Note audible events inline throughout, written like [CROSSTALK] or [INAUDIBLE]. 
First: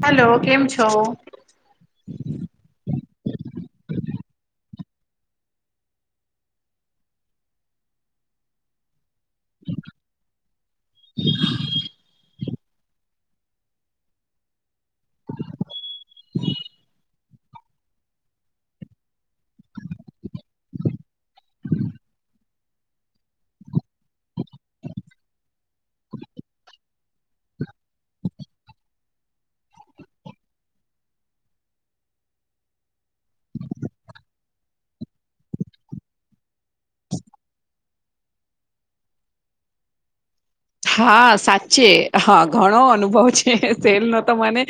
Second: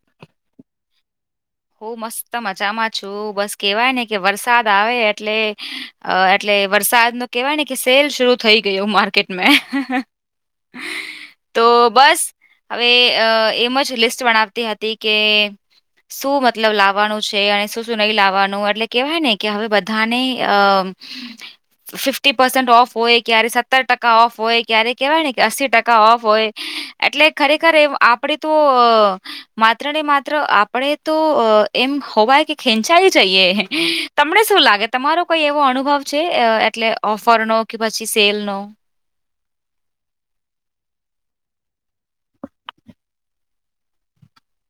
Hello કેમ છો. હું મસ્ત મજામાં છું બસ કેવાય ને કે વરસાદ આવે એટલે. અ એટલે વરસાદ નુ કેહેવાય ને કે સેલ શરૂ થઈ ગયો માર્કેટ. તો બસ. હવે અ એમ જ લિસ્ટ બનાવતી હતી કે. શું મતલબ લાવવાનું. છે અને શું શું નહી લાવવાનું એટલે કેવાય ને કે હવે બધાને અ. હમ્મ ફિફ્ટી પર્સેન્ટ ઓફ હોય ક્યારે સત્તર ટકા ઓફ હોય ક્યારે કહેવાય ને કે અસ્સી ટકા ઓફ હોય. એટલે ખરેખર આપણે તો માત્ર ને માત્ર આપણે. તો એમ હોવાય કે ખેંચાઈ જઈએ તમને શું લાગે તમારો. કોઈ એવો અનુભવ છે એટલે ઓફર નો કે પછી સેલ નો. હા સાચે હા ઘણો અનુભવ છે સેલ નો તો મને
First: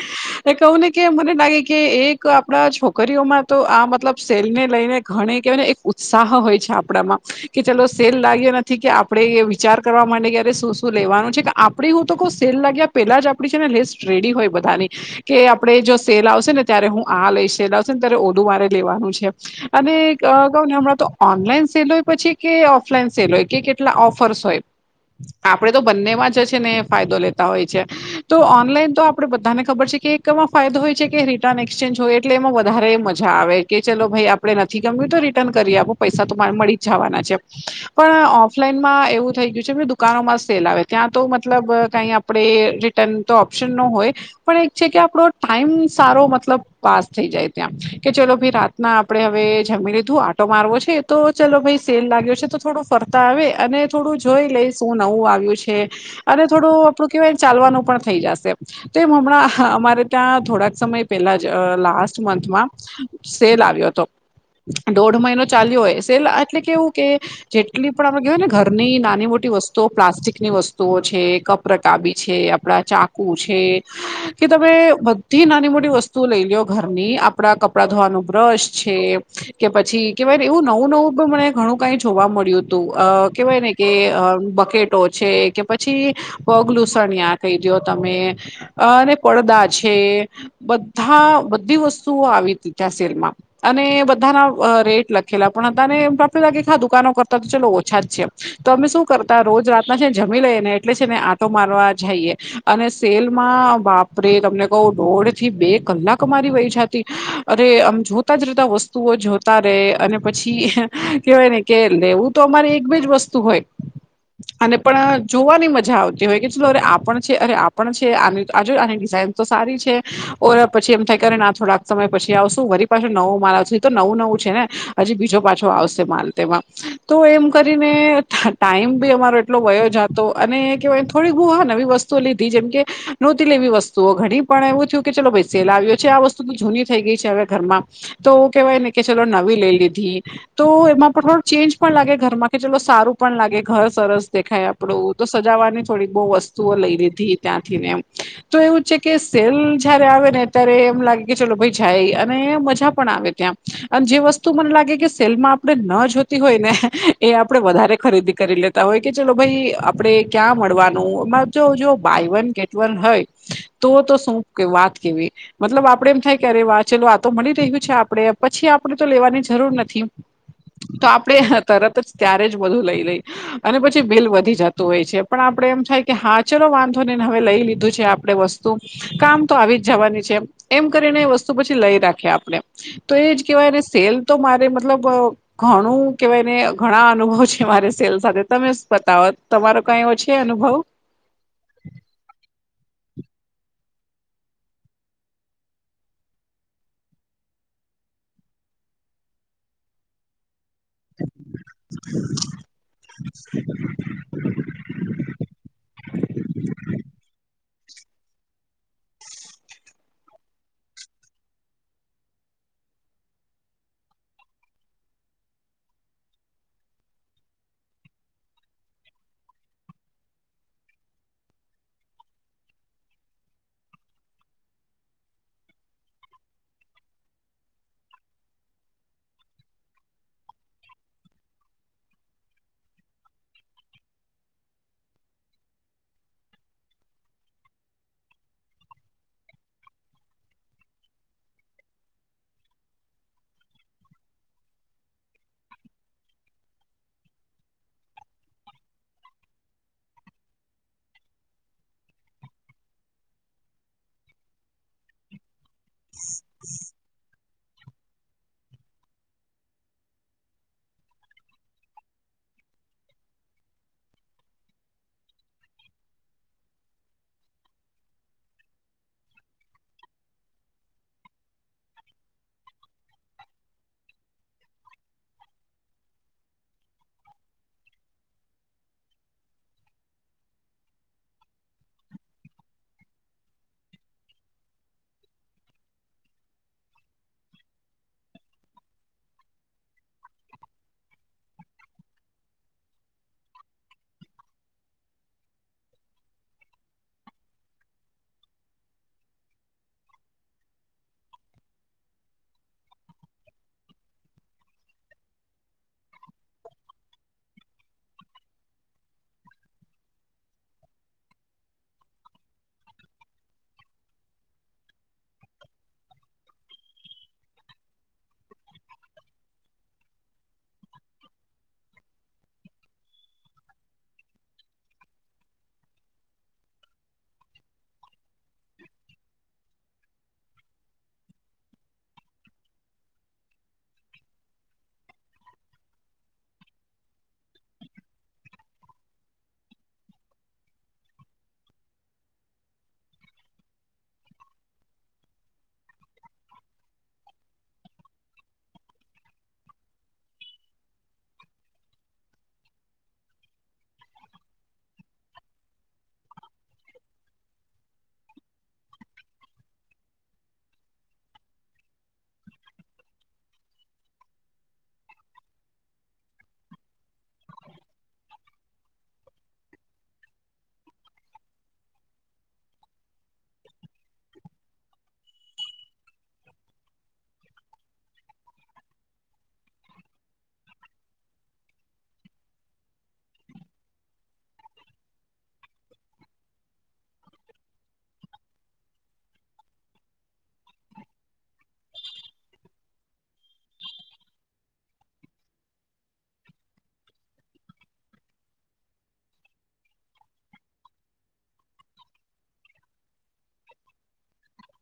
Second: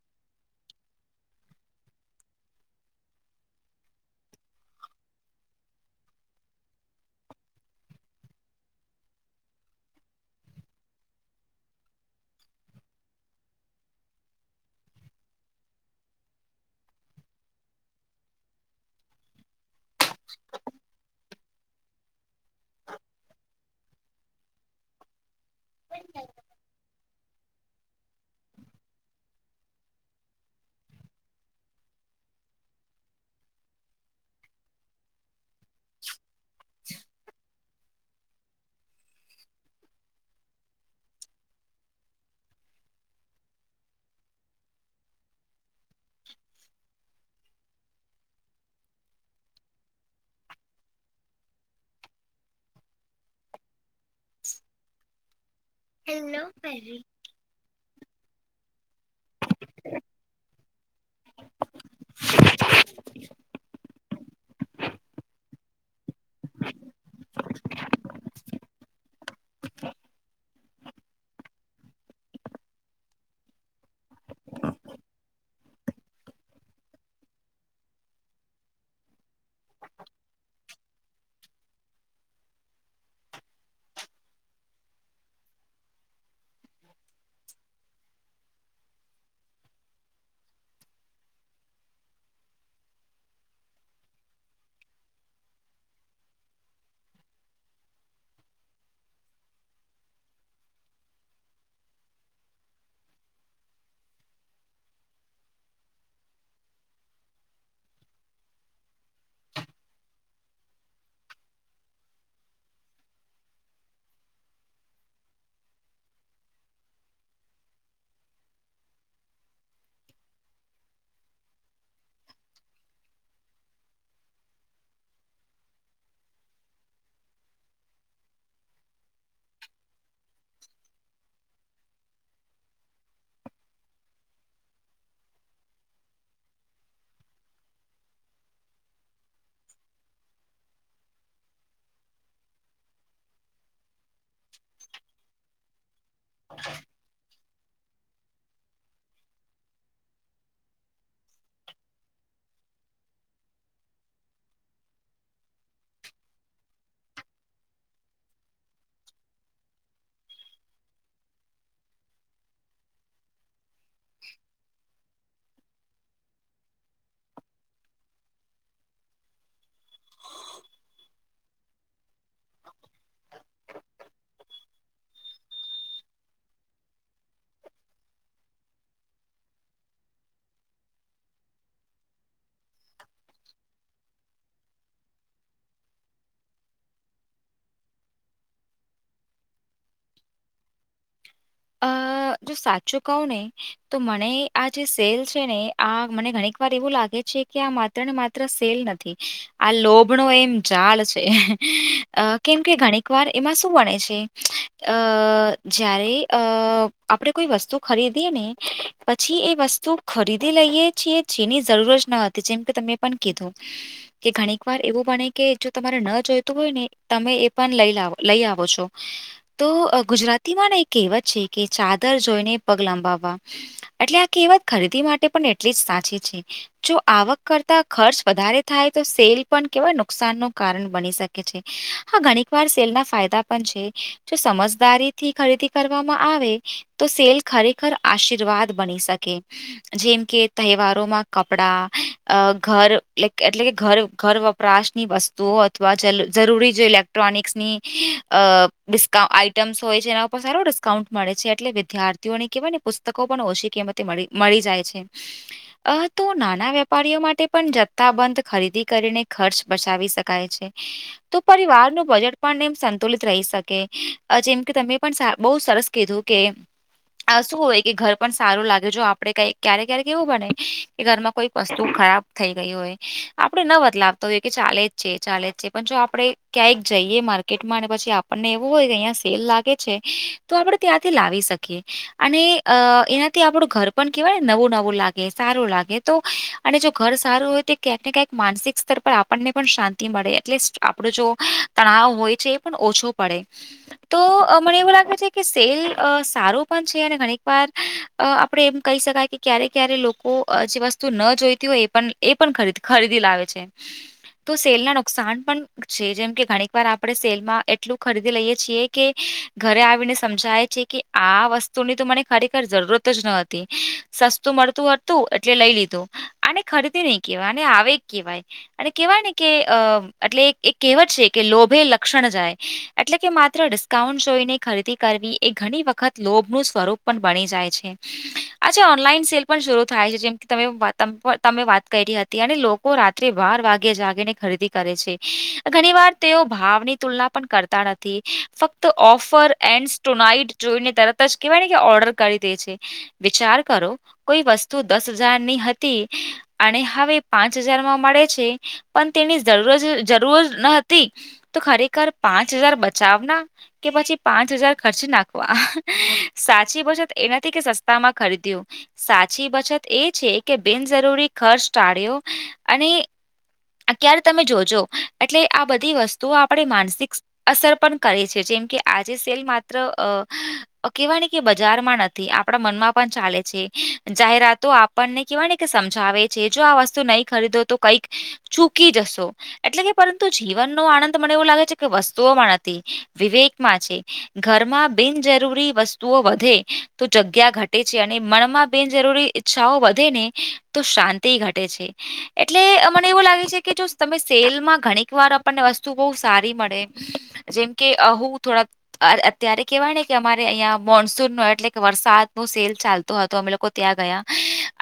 એ કહું ને કે મને લાગે કે એક આપણા છોકરીઓમાં તો આ મતલબ સેલ ને લઈને ઘણી કે ઉત્સાહ હોય છે આપડામાં કે ચલો સેલ લાગ્યો નથી કે આપણેે વિચાર કરવા માટે કે અરે શુ શુ શું લેવાનું છે કે આપડી હું તો કઉ સેલ લાગ્યા પેલા જ આપડી છે ને લિસ્ટ રેડી હોય બધાની કે આપણેે જો સેલ આવશે ને ત્યારે હું આ લઈ સેલ આવશે ને ત્યારે ઓલુ મારે લેવાનું છે અને કહઉ ને હમણાં તો ઓનલાઈન સેલ હોય પછી કે ઓફલાઈન સેલ હોય કે કેટલા ઓફર્સ હોય આપણેે તો બંનેમાં જ છે ને ફાયદો લેતા હોય છે તો ઓનલાઈન તો આપણેે બધાને ખબર છે કે એકમાં ફાયદો હોય છે કે રિટર્ન એક્સચેન્જ હોય એટલે એમાં વધારે મજા આવે કે ચલો ભાઈ આપડે નથી ગમ્યું તો રી રિટન કરિ આપો પૈસા તો ભાઈ મળી જ જવાના છે પણ ઓફલાઈનમાં એવું થઈ ગયું છે કે દુ દુકાનોમાં સેલ આવે ત્યાં તો મતલબ કઈ આપણે રિટર્ન તો ઓપ્શન નો હોય પણ એક છે કે આપણો ટાઈમ સારો મતલબ પાસ થઈ જાય ત્યાં કે ચલો ભી રા ના આપણે હવે જમી લીધું આટો મારવો છે તો ચલો ભાઈ સેલ લાગ્યો છે તો થોડો ફરતા આવે અને થોડું જોઈ લઈ શું નવું આવ્યું છે અને થોડું આપડું કેવાય ચાલવાનું પણ થઈ જશે તો એમ હમણાં અમારે ત્યાં થોડાક સમય પહેલા જ લાસ્ટ મંથમાં સેલ આવ્યો હતો દોઢ મહિનો ચાલ્યો હોય સેલ એટલે કેવું કે જેટલી પણ આપમે કેવાય ને ઘરની નાની મોટી વસ્તુ તો પ્લાસ્ટિક ની વસ્તુઓ છે કપ રકાબી છે આપડા ચાકુ છે કે તમે બધી નાની મોટી વસ્તુ લઈ લ્યો ઘરની આપડા કપડા ધોવાનું બ્રશ છે કે પછી કેવાય ને એવું નવું નવું પણ મને ઘણું કઈ જોવા મળ્યું હતું અ કવાય ને કે બસકેટો છે કે પછી પગલુંછણીયા કહી દો તમે અ અને પડદા છે બધા બધી વસ્તુઓ આવી તી ત્યાં સેલમાં અને બધાના અ રેટ લખેલા પણ તને ફક્ત લાગે હા દુકાનો કરતા તો ચલો ઓછા જ છે તમે શું કરો? તા રોજ રાતના છે ને જમી લઈએ ને એટલે છે ને આટો મારવા જઈએ અને સેલ માં બાપ બાપરે તમને કવ દોઢ થી બે કલાક મારી વહિ જાતી અરે આમ જો જોતા જ જોતા વસ્તુઓ જોતા રે અને પછી કહેવાય ને કે લેવું તો અમારે એક બેજ વસ્તુ વસ્તુ હોય. અને પણ જોવાની મજા આવતી હોય કે ચલો અરે આપણ છે, અરે આપણ છે આજો આની ડિઝાઇન તો સારી છે ઓલા પછી એમ થાય કરને ના થોડાક સમય પછી આવશું વરી પાછી નવું માલ આવશે એ તો નવું નવું છે ને હજી બીજો પાછો આવશે માલ તેમાં તો એમ કરીને ટાઈમ બી અમારો એટલો વયો જતો અને કેવાય થોડીક બુ નવી વસ્તુઓ લીધી જેમકે નોતી લેવી વસ્તુઓ ઘણી પણ એવું થયું કે ચલો ભાઈ સેલ આવ્યો છે આ વસ્તુ તો જૂની થઈ ગઈ છે હવે ઘરમાં તો કેહેવાય ને કે ચલો નવી લઈ લીધી. તો એમાં પણ થોડો ચેન્જ પણ લાગે ઘરમાં કે ચલો સારું પણ લાગે ઘર સરસ દેખાય આપડું તો સજાવાની થોડીક બો વસ્તુઓ લઈ લીધી ત્યાંથી ને એમ. તો એવું છે કે સેલ જયારે આવે ને ત્યારે એમ લાગે કે ચલો ભાઈ જાય અને મજા પણ આવે ત્યાં. અને જે વસ્તુ મને લાગે કે સેલમાં આપણે ન જોતી હોય ને એ આપણેે વધારે ખરીદી કરી લેત. લેતા હોય કે ચલો ભાઈ આપણે ક્યાં મળવાનું એમાં જો જો બાય વન ગેટ વન હોય તો તો શું પ કે વાત કેવી? મતલબ આપડે એમ થાય કે અરે વા ચાલો આ તો મળી રહ્યું છે આપડે પછી આપણે તો લેવાની જરૂર નથી. તો આપણે તરત જ ત્યારે જ બધું લઈ લઈએ. અને પછી બિલ વધી જતું હોય છે પણ આપણે એમ થાય કે હા ચલો વાંધો નય ને હવે લઈ લીધું છે આપણે વસ્તુ કામ તો આવી જ જવાની છે એમ કરીને એ વસ્તુ પછી લઈ રાખયે આપણે. તો એ જ કેવાય ને સેલ તો મારે મતલબ અ ઘણું કેવાયને ઘણા અનુભવ છે મારે સેલ સાથે તમે જ બતાવો તમારો કઈ છે એવો અનુભવ. અ જો સાચું કવ ને તો મને આ જે સેલ છે ને આ મને ઘણીક વાર એવું લાગે છે કે આ મા માત્ર ને માત્ર સેલ નથી આ લોભ નો એમ ચાલ છે અ કેમ કે ઘણીક વાર એમાં શું વણે છે. અ જયારે અ આપણે કોઈ વસ્તુ ખરીદીએ ને પછી એ વસ્તુ ખરીદી લઈએ છીએ જેની જરૂર જ ન હતી જેમ કે તમે પણ કિધું કે ઘણીક વાર એવું બને કે જો તમારે ન જોઈતું હોય ને તમે એ પણ લઈ લાવો. લઈ આવો છો તો અ ગુજરાતીમાં ને કહેવત છે કે ચાદર જોઈને પગ લંબાવવા એટલે આ કેહવત ખરીદી માટે પણ એટલી જ સાચી છે. જો આવક કરતા ખર્ચ વધારે થાય તો સેલ પણ કેવાય નુકસાન નું કારણ બની શકે છે. હા ઘણીક વાર સેલ ના ફાયદા પણ છે જો સમજદારીથી ખરીદી કરવામાં આવે તો સેલ ખરેખર આશીર્વાદ બની શકે. જેમ કે તહેવારોમાં કપડા અ ઘર એટલે કે ઘર ઘર વપ વપરાશની વસ્તુઓ અથવા જલ જરૂરી જે ઇલેક્ટ્રોનિક્સની અ ડિસ્કા આઈટમ્સ હોય છે એના પણ સારો ડિસ્કાઉન્ટ મળે છે એટલે વિદ્યાર્થીઓને કેહવાય ને પુસ્તકો પણ ઓછી કિંમતે મળી જાય છે. [INAUDIBLE] અ તો નાના વેપારીઓ માટે પણ જથ્થાબંધ ખરીદી કરીને ખર્ચ બચાવી શકાય છે. તો પરિવાર નું બજેટ પણ એમ સંતુલિત રહી શકે અહ જેમ કે તમે પણ સા બઉ સરસ કીધું કે અહ શું હોય કે ઘર પણ સારું લાગે જો આપડે કઈ ક્યારે ક્યારેક એવું બને કે ઘરમાં કોઈક વસ્તુ ખરાબ થઈ ગય હોય આપડે ન બદલાવતો હોય કે ચાલે જ છે ચાલે જ છે પણ જો આપડે ક્યાંયક જઈએ માર્કેટ માં અને પછી આપણને એવું હોય કે અહીંયા સેલ લાગે છે. તો આપડે ત્યાંથી લાવી શકીએ અને અહ એનાથી આપડું ઘર પણ કેહેવાય નવું નવું લાગે સારું લાગે તો અને જો ઘર સારું હોય તો ક્યાંક ને ક્યાંક માનસિક સ્તર પર આપ પણને પણ શાંતિ મળે એટલીસ્ટ આપડો જો તણાવ હોય છે એ પણ ઓછો પડે. તો અહ મને એવું લાગે છે કે સેલ અહ સારો પણ છે અને ઘણીક વાર અહ આપડે એમ કહી શકાય કે ક્યારે ક્યારે લોકો અહ જે વસ્તુ ન જોઈતી હોય એ પણ એ પણ ખદ ખરીદી લાવે છે. તો સેલ ના નુકસાન પણ છે જેમ કે ઘણીક વાર આપડે સેલમાં એટલું ખરીદી લઈએ છીએ કે ઘરે આવીને સમજાય છે કે આ વસ્તુ ની તો મને ખરેખર જરૂરત જ ન હતી. સસ્તું મળતું હતું એટલે લઈ લીધું આને ખરીદી નહીં કેવા અને આવે કેવાય. અને કેહેવાય ને કે અહ એટલે એક કહેવત છે કે લોભે લક્ષણ જાય એટલે કે માત્ર ડિશ કાઉન્ટ જોઈને ખરીદી કરવી એ ઘણી વખત લોભનું સ્વરૂપ પણ બની જાય છે. અચ્છા ઓનલાઈન સેલ પણ શરૂ થાય છે જેમ કે તમે વ તમપ તમે વાત કરી હતી અને લોકો રાત્રે બાર વાગે જાગીને ખરીદી કરે છે. ઘણી વાર તેઓ ભાવની તુલના પણ કરતા નથી ફક્ તો ઓફર એન્ડસ ટુ નાઈટ જોઈને તરત જ કહેવાય ને કે ઓર્ડર કરી દે છે. વિચાર કરો કોઈ વસ્તુ દસ હજારની હતી અને હવે પાંચ હજારમાં મળે છે પણ તેની જરૂર જરૂર જ ના હતી તો ખરેખર પાંચ હજાર બચાવ ના કે પછી પાંચ હજાર ખર્ચ નાખવા સાચી બચત એના થી કે સસ્તા માં ખરીદ્યું સાચી બચત એ છે કે બિનજરૂરી ખર્ચ ટાળ્યો અને ક્યારે તમે જોજો એટલે આ બધી વસ્તુઓ આપડે માનસિક અસર પણ કરે છે જેમ કે આજે સેલ માત્ર અહ અહ કવાની કે બજારમાં નથી આપડા મનમાં પણ ચાલે છે જાહેરાત તો આપણને કેવાય ને કે સમજાવે છે જો આ વસ્તુ નહી ખરીદો તો કઈક ચૂકી જશો. એટલે કે પરંતુ જીવનનો આનંદ મને એવું લાગે છે કે વસ્તુઓમાં નથી વિવેકમાં છે. ઘરમાં બિનજરૂરી વસ્તુઓ વધે તો જગ્યા ઘટે છે અને મણમાં બિનજરૂરી ઈચ્છાઓ વધે ને તો શાંતિ ઘટે છે એટલે અમાં એવું લાગે છે કે જો તમે સેલમાં ઘણી વાર આપણને વસ્તુ બહુ સારી મળે જેમ કે અહું થોડા આ અત્યારે કેહેવાય ને કે અમારે અહીં મોન્સૂન નો એટલે કે વરસાદ નો સેલ ચાલતો હતો અમે લોકો ત્યાં ગયા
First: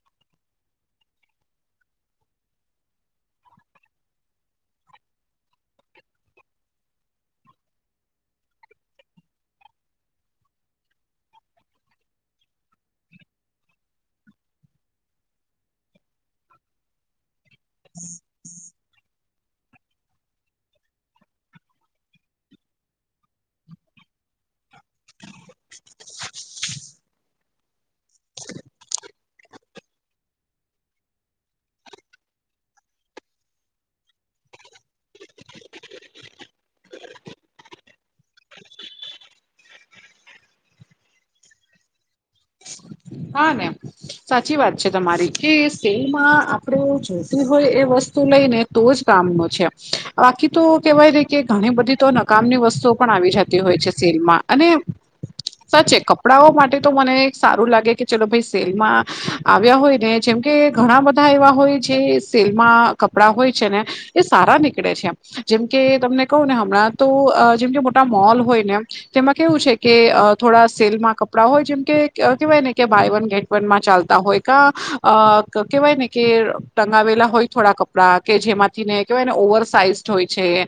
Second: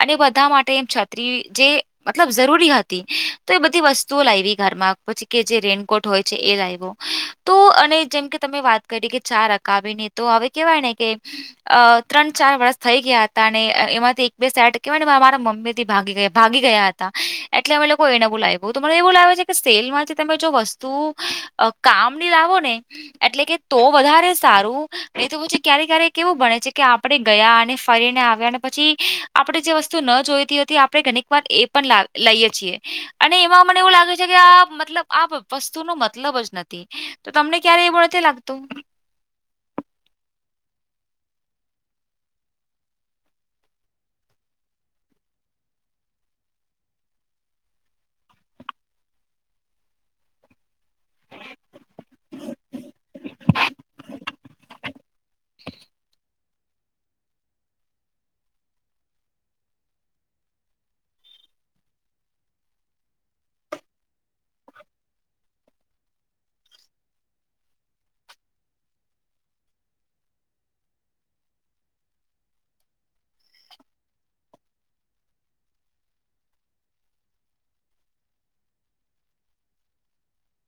અને બધા માટે એમ છત્રી જે મતલબ જરૂરી હ તે તો એ બધી વસ્તુઓ લાયવી ઘરમાં પછી કે જે રેનકોટ હોય છે એ લાયવો. તો અને જેમ કે તમે વાત કરી કે ચા રકાવીને તો હવે કેવાય ને કે અહ ત્રણ ચાર વર્ષ થઈ ગયા હતા અને એમાંથી એક બે સેડ કવાય મારા મમ્મી તી ભાગી ગયા ભાગી ગયા હતા એટલે અમે લોકો એને બુલાવો તો મને એવું લાગે છે કે સેલમાંથી તમે જો વસ્તુ કામ ની લાવો ને એટલે કે તો વધારે સારું એ તો પછી ક્યારેક ક્યારેક એવું બને છે કે આપડે ગયા અને ફરીને આવ્યા અને પછી આપડે જે વસ્તુ ન જોઈતી હતી આપડે ઘણીક વાર એ પણ લાવ લઈએ છીએ, અને એમાં મને એવું લાગે છે કે, આ મતલબ આ વસ્તુનો મતલબ જ નથી. તો તમને ક્યારે એ, તે લાગતું. હા ને. સાચી વાત છે તમારી, કે સેલમાં આપણેે જોતી હોય, એ વસ્તુ લઈને. તો જ કામ નુ છે, બાકી તો કેવાય ને, કે ઘણી બધી તો નકામની વસ્તુઓ પણ આવી જત હોય છે, સેલમાં અને સાચે કપડાઓ માટે તો મને સારું લાગે. કે ચલો ભાઈ, સેલમાં આવ્યા હોય ને, જેમ કે ઘણા બધા એવા હોય, જે સેલમાં કપડાં હોય છે ને. એ સારા નીકળે છે, જેમકે તમને કહું ને, હમણાં તો જેમકે મોટા મોલ હોય ને. તેમાં કેવું છે કે, થોડા સેલમાં કપડા હોય, જેમ કે કેવાય ને કે બાય વન ગેટ વન માં ચાલતા હોય, કા અ કેવાય ને કે, ટંગાવેલા હોય થોડા કપ કપડા કે જેમાંથી ને કેવાયને, ઓવર સાઇઝડ હોય છે,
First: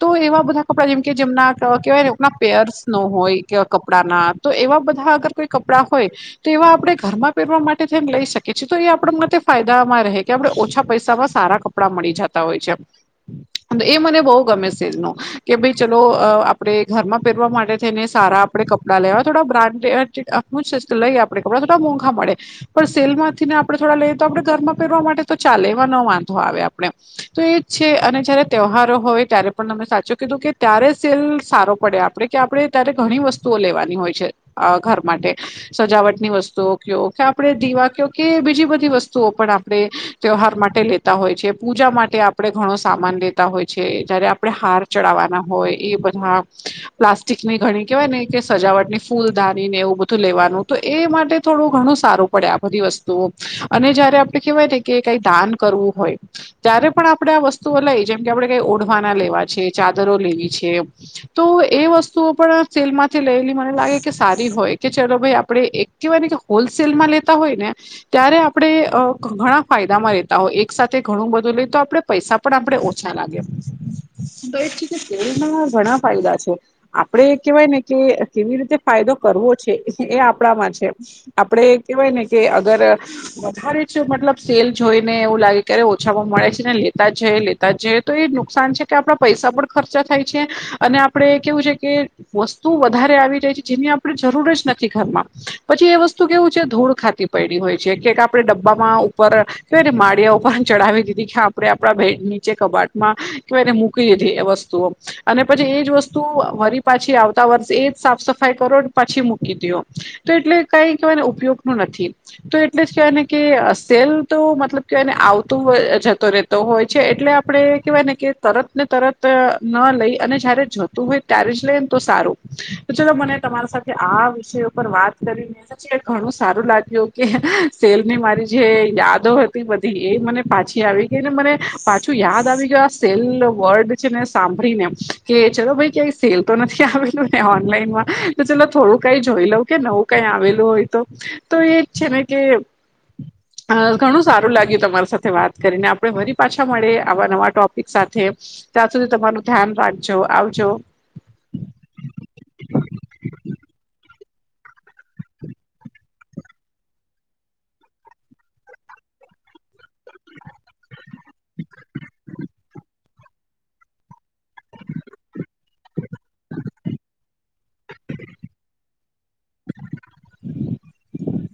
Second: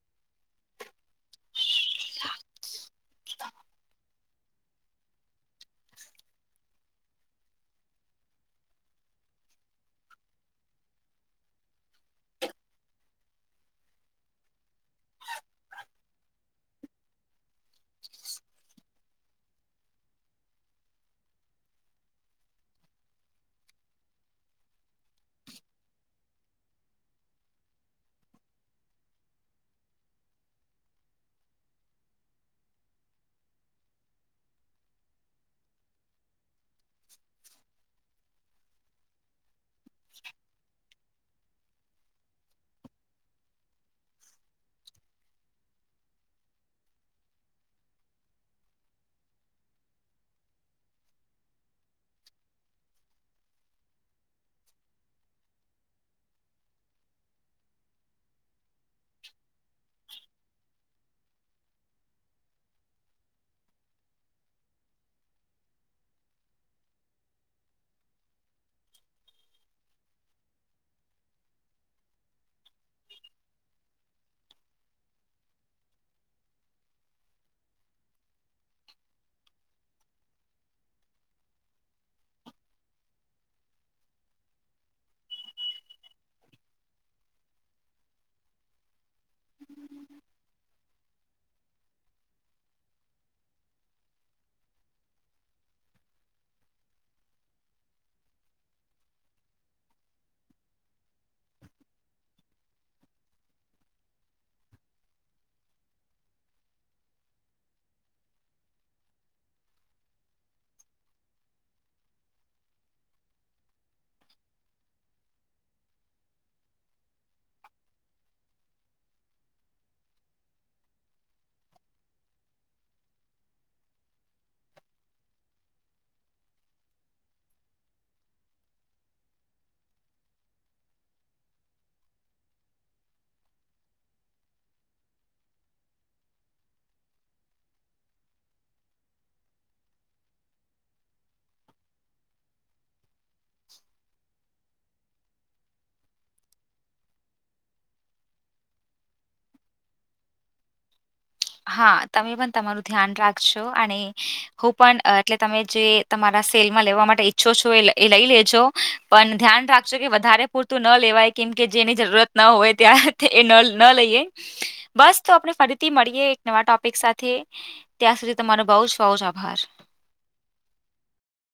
તો એવા બધા કપડા જેમ કે જેમના કેવાયના પેયર્સ નો હોય કે, કપડા ના તો એવા બધા અગર કોઈ કપડાં હોય. તો એવા આપણેે ઘરમાં પહેરવા માટે જેમ લઈ શકીએ છીએ, તો એ આપણે માટે ફાયદામાં રહે, કે આપણે ઓછા પૈસામાં સારા કપ કપડા મળી જતા હોય છે, એ મને બહુ ગમે છે. કે ભાઈ ચલો, આપડે ઘરમાં પહેરવા માટે થઈને, સારા આપડે કપડા લેવા. થોડા [UNINTELLIGIBLE] આપણે કપડા થોડા મોંઘા પડે, પણ સેલમાંથી ને આપણે થોડા લઈએ, તો આપણે ઘરમાં પહેરવા માટે તો ચાલે, એવા ન વાંધ આવે, આપણે તો એ જ છે, અને જયારે તહેવાાર હોય, ત્યારે પણ તને સાચો કીધું કે, ત્યારે સેલ સારો પડે. આપણે ત્યારે ઘણી વસ્તુઓ લેવાની હોય છે, ઘર માટે સજાવટ. ની વસ્તુઓ કે, આપણે દીવા કે, બીજી બધી વસ્તુઓ પણ આપણે ત્યોહાર માટે લે. તા હોય છે, પૂજા માટે આપણે ઘણો સામાન લેતા હોય છે, જયારે આપણે હાર ચડાવવાના હોય એ બધા. હા, પ્લાસ્ટિકની ઘણી કેવાય ને કે, સજાવટ ની ફૂલ દાની ને, એવું બધું લેવાનું હોય. એ માટે થોડું ઘણું સારું પડે, આ બધી વસ્તુઓ અને જયારે આપણે કેહેવાય. કે કઈ દાન કરવું હોય, ત્યારે પણ આપણેે આ વસ્તુઓ લઈ, જેમ કે આપણે કાઈ વાના લેવા છે, ચાદરો લેવી છે. તો એ વસ્તુઓ પણ સેલ માંથી લેવી હોય, મને લાગે કે સારી હોય, કે ચલો ભાઈ આપણે એક કહેવાય ને, કે હોલસેલ માં લેતા હોય ને. ત્યારે આપણે ઘણા અ ફાયદામાં લેતા હોય, એક સાથે ઘણું બધું લઈ તો આપડે પૈસા પણ આપણે ઓછા લાગ્યા તો એ છે કે, સેલમાં ઘણા ફાયદા છે. આપડે કેહેવાય ને કે, કેવી રીતે ફાયદો કરવો છે, એ આ આપડામાં છે, આપડે કેવાય ને કે, અગર વધારે છે, મતલબ સેલ જોઈ ને એવું લાગે, ક્યારે ઓછામાં મળે છે ને, લેતા જે જે તો એ નુકસાન છે કે, આપણા પૈસા પણ ખર્ચા થાય છે, અને આપડે કેવું છે કે? વસ્તુ વધારે આવી રહી છે, જેની આપણે જરૂર જ નથી ઘરમાં. પછી એ વસ્તુ કેવું છે, ધૂળ ખાતી પડ હોય છે કે, આપણે ડબ્બામાં ઉપર કે એને માળિયા ઉપર ચઢાવી દીધી કે, આપડે આપડા ભેડ નીચે કબાટમાં કેય એને કધ વસ્તુઓ અને પછી એજ વસ્તુ વરી પાછી આવતા વર્ષે એજ સાફ સફાઈ કરો, પછી મૂકી દો. તો એટલે કઈ કહેવાયને, ઉપયોગ નું નથી. તો એટલે જ કહેવાય ને, કે સેલ તો મતલબ કેવાયને આવતો જતો રહે. તો હોય છે, એટલે આપણે કેહેવાય ને કે, તરત ને તરત ન લઈ અને જયારે જો હોય, ત્યારે જ લઈ ને, તો સારું તો ચાલ, મને તમારા સાથે આ વિષય પર વાત કરીને ઘણું સારું લાગ્યું કે, સેલ ની મારી જે યાદો હતી. એ મને પાછી આવી ગઈ ને મને પાછું યાદ આવી આ સેલ વર્ડ છે ને સાંભળીને કે ચલો ભાઈ ક્યાંઈ સેલ તો નથી આવેલું ઓનલાઈનમાં તો ચાલ થોડું કઈ જોઈ લઉં કે નવું કઈ આવેલું હોય તો તો એ જ છે ને કે અ ઘણું સારું લાગ્યું તમારી સાથે વાત કરીને આપડે ફરી પાછા મળે આવા નવા ટોપિક સાથે ત્યાં સુધી તમારું ધ્યાન રાખજો આવજો હા તમે પણ તમારું ધ્યાન રાખજો અને હું પણ એટલે તમે જે તમારા સેલમાં લેવા માટે ઈચ્છો છો એ લઈ લેજો પણ ધ્યાન રાખજો કે વધારે પૂરતું ન લેવાય કેમ કે જેની જરૂરત ના હોય ત્યાં થે એ નલ ન લઈએ બસ તો આપણે ફરીથી મળીએ નવા ટોપિક સાથે ત્યાં સુધી તમારો બઉ જ બઉ જ આભાર [INAUDIBLE]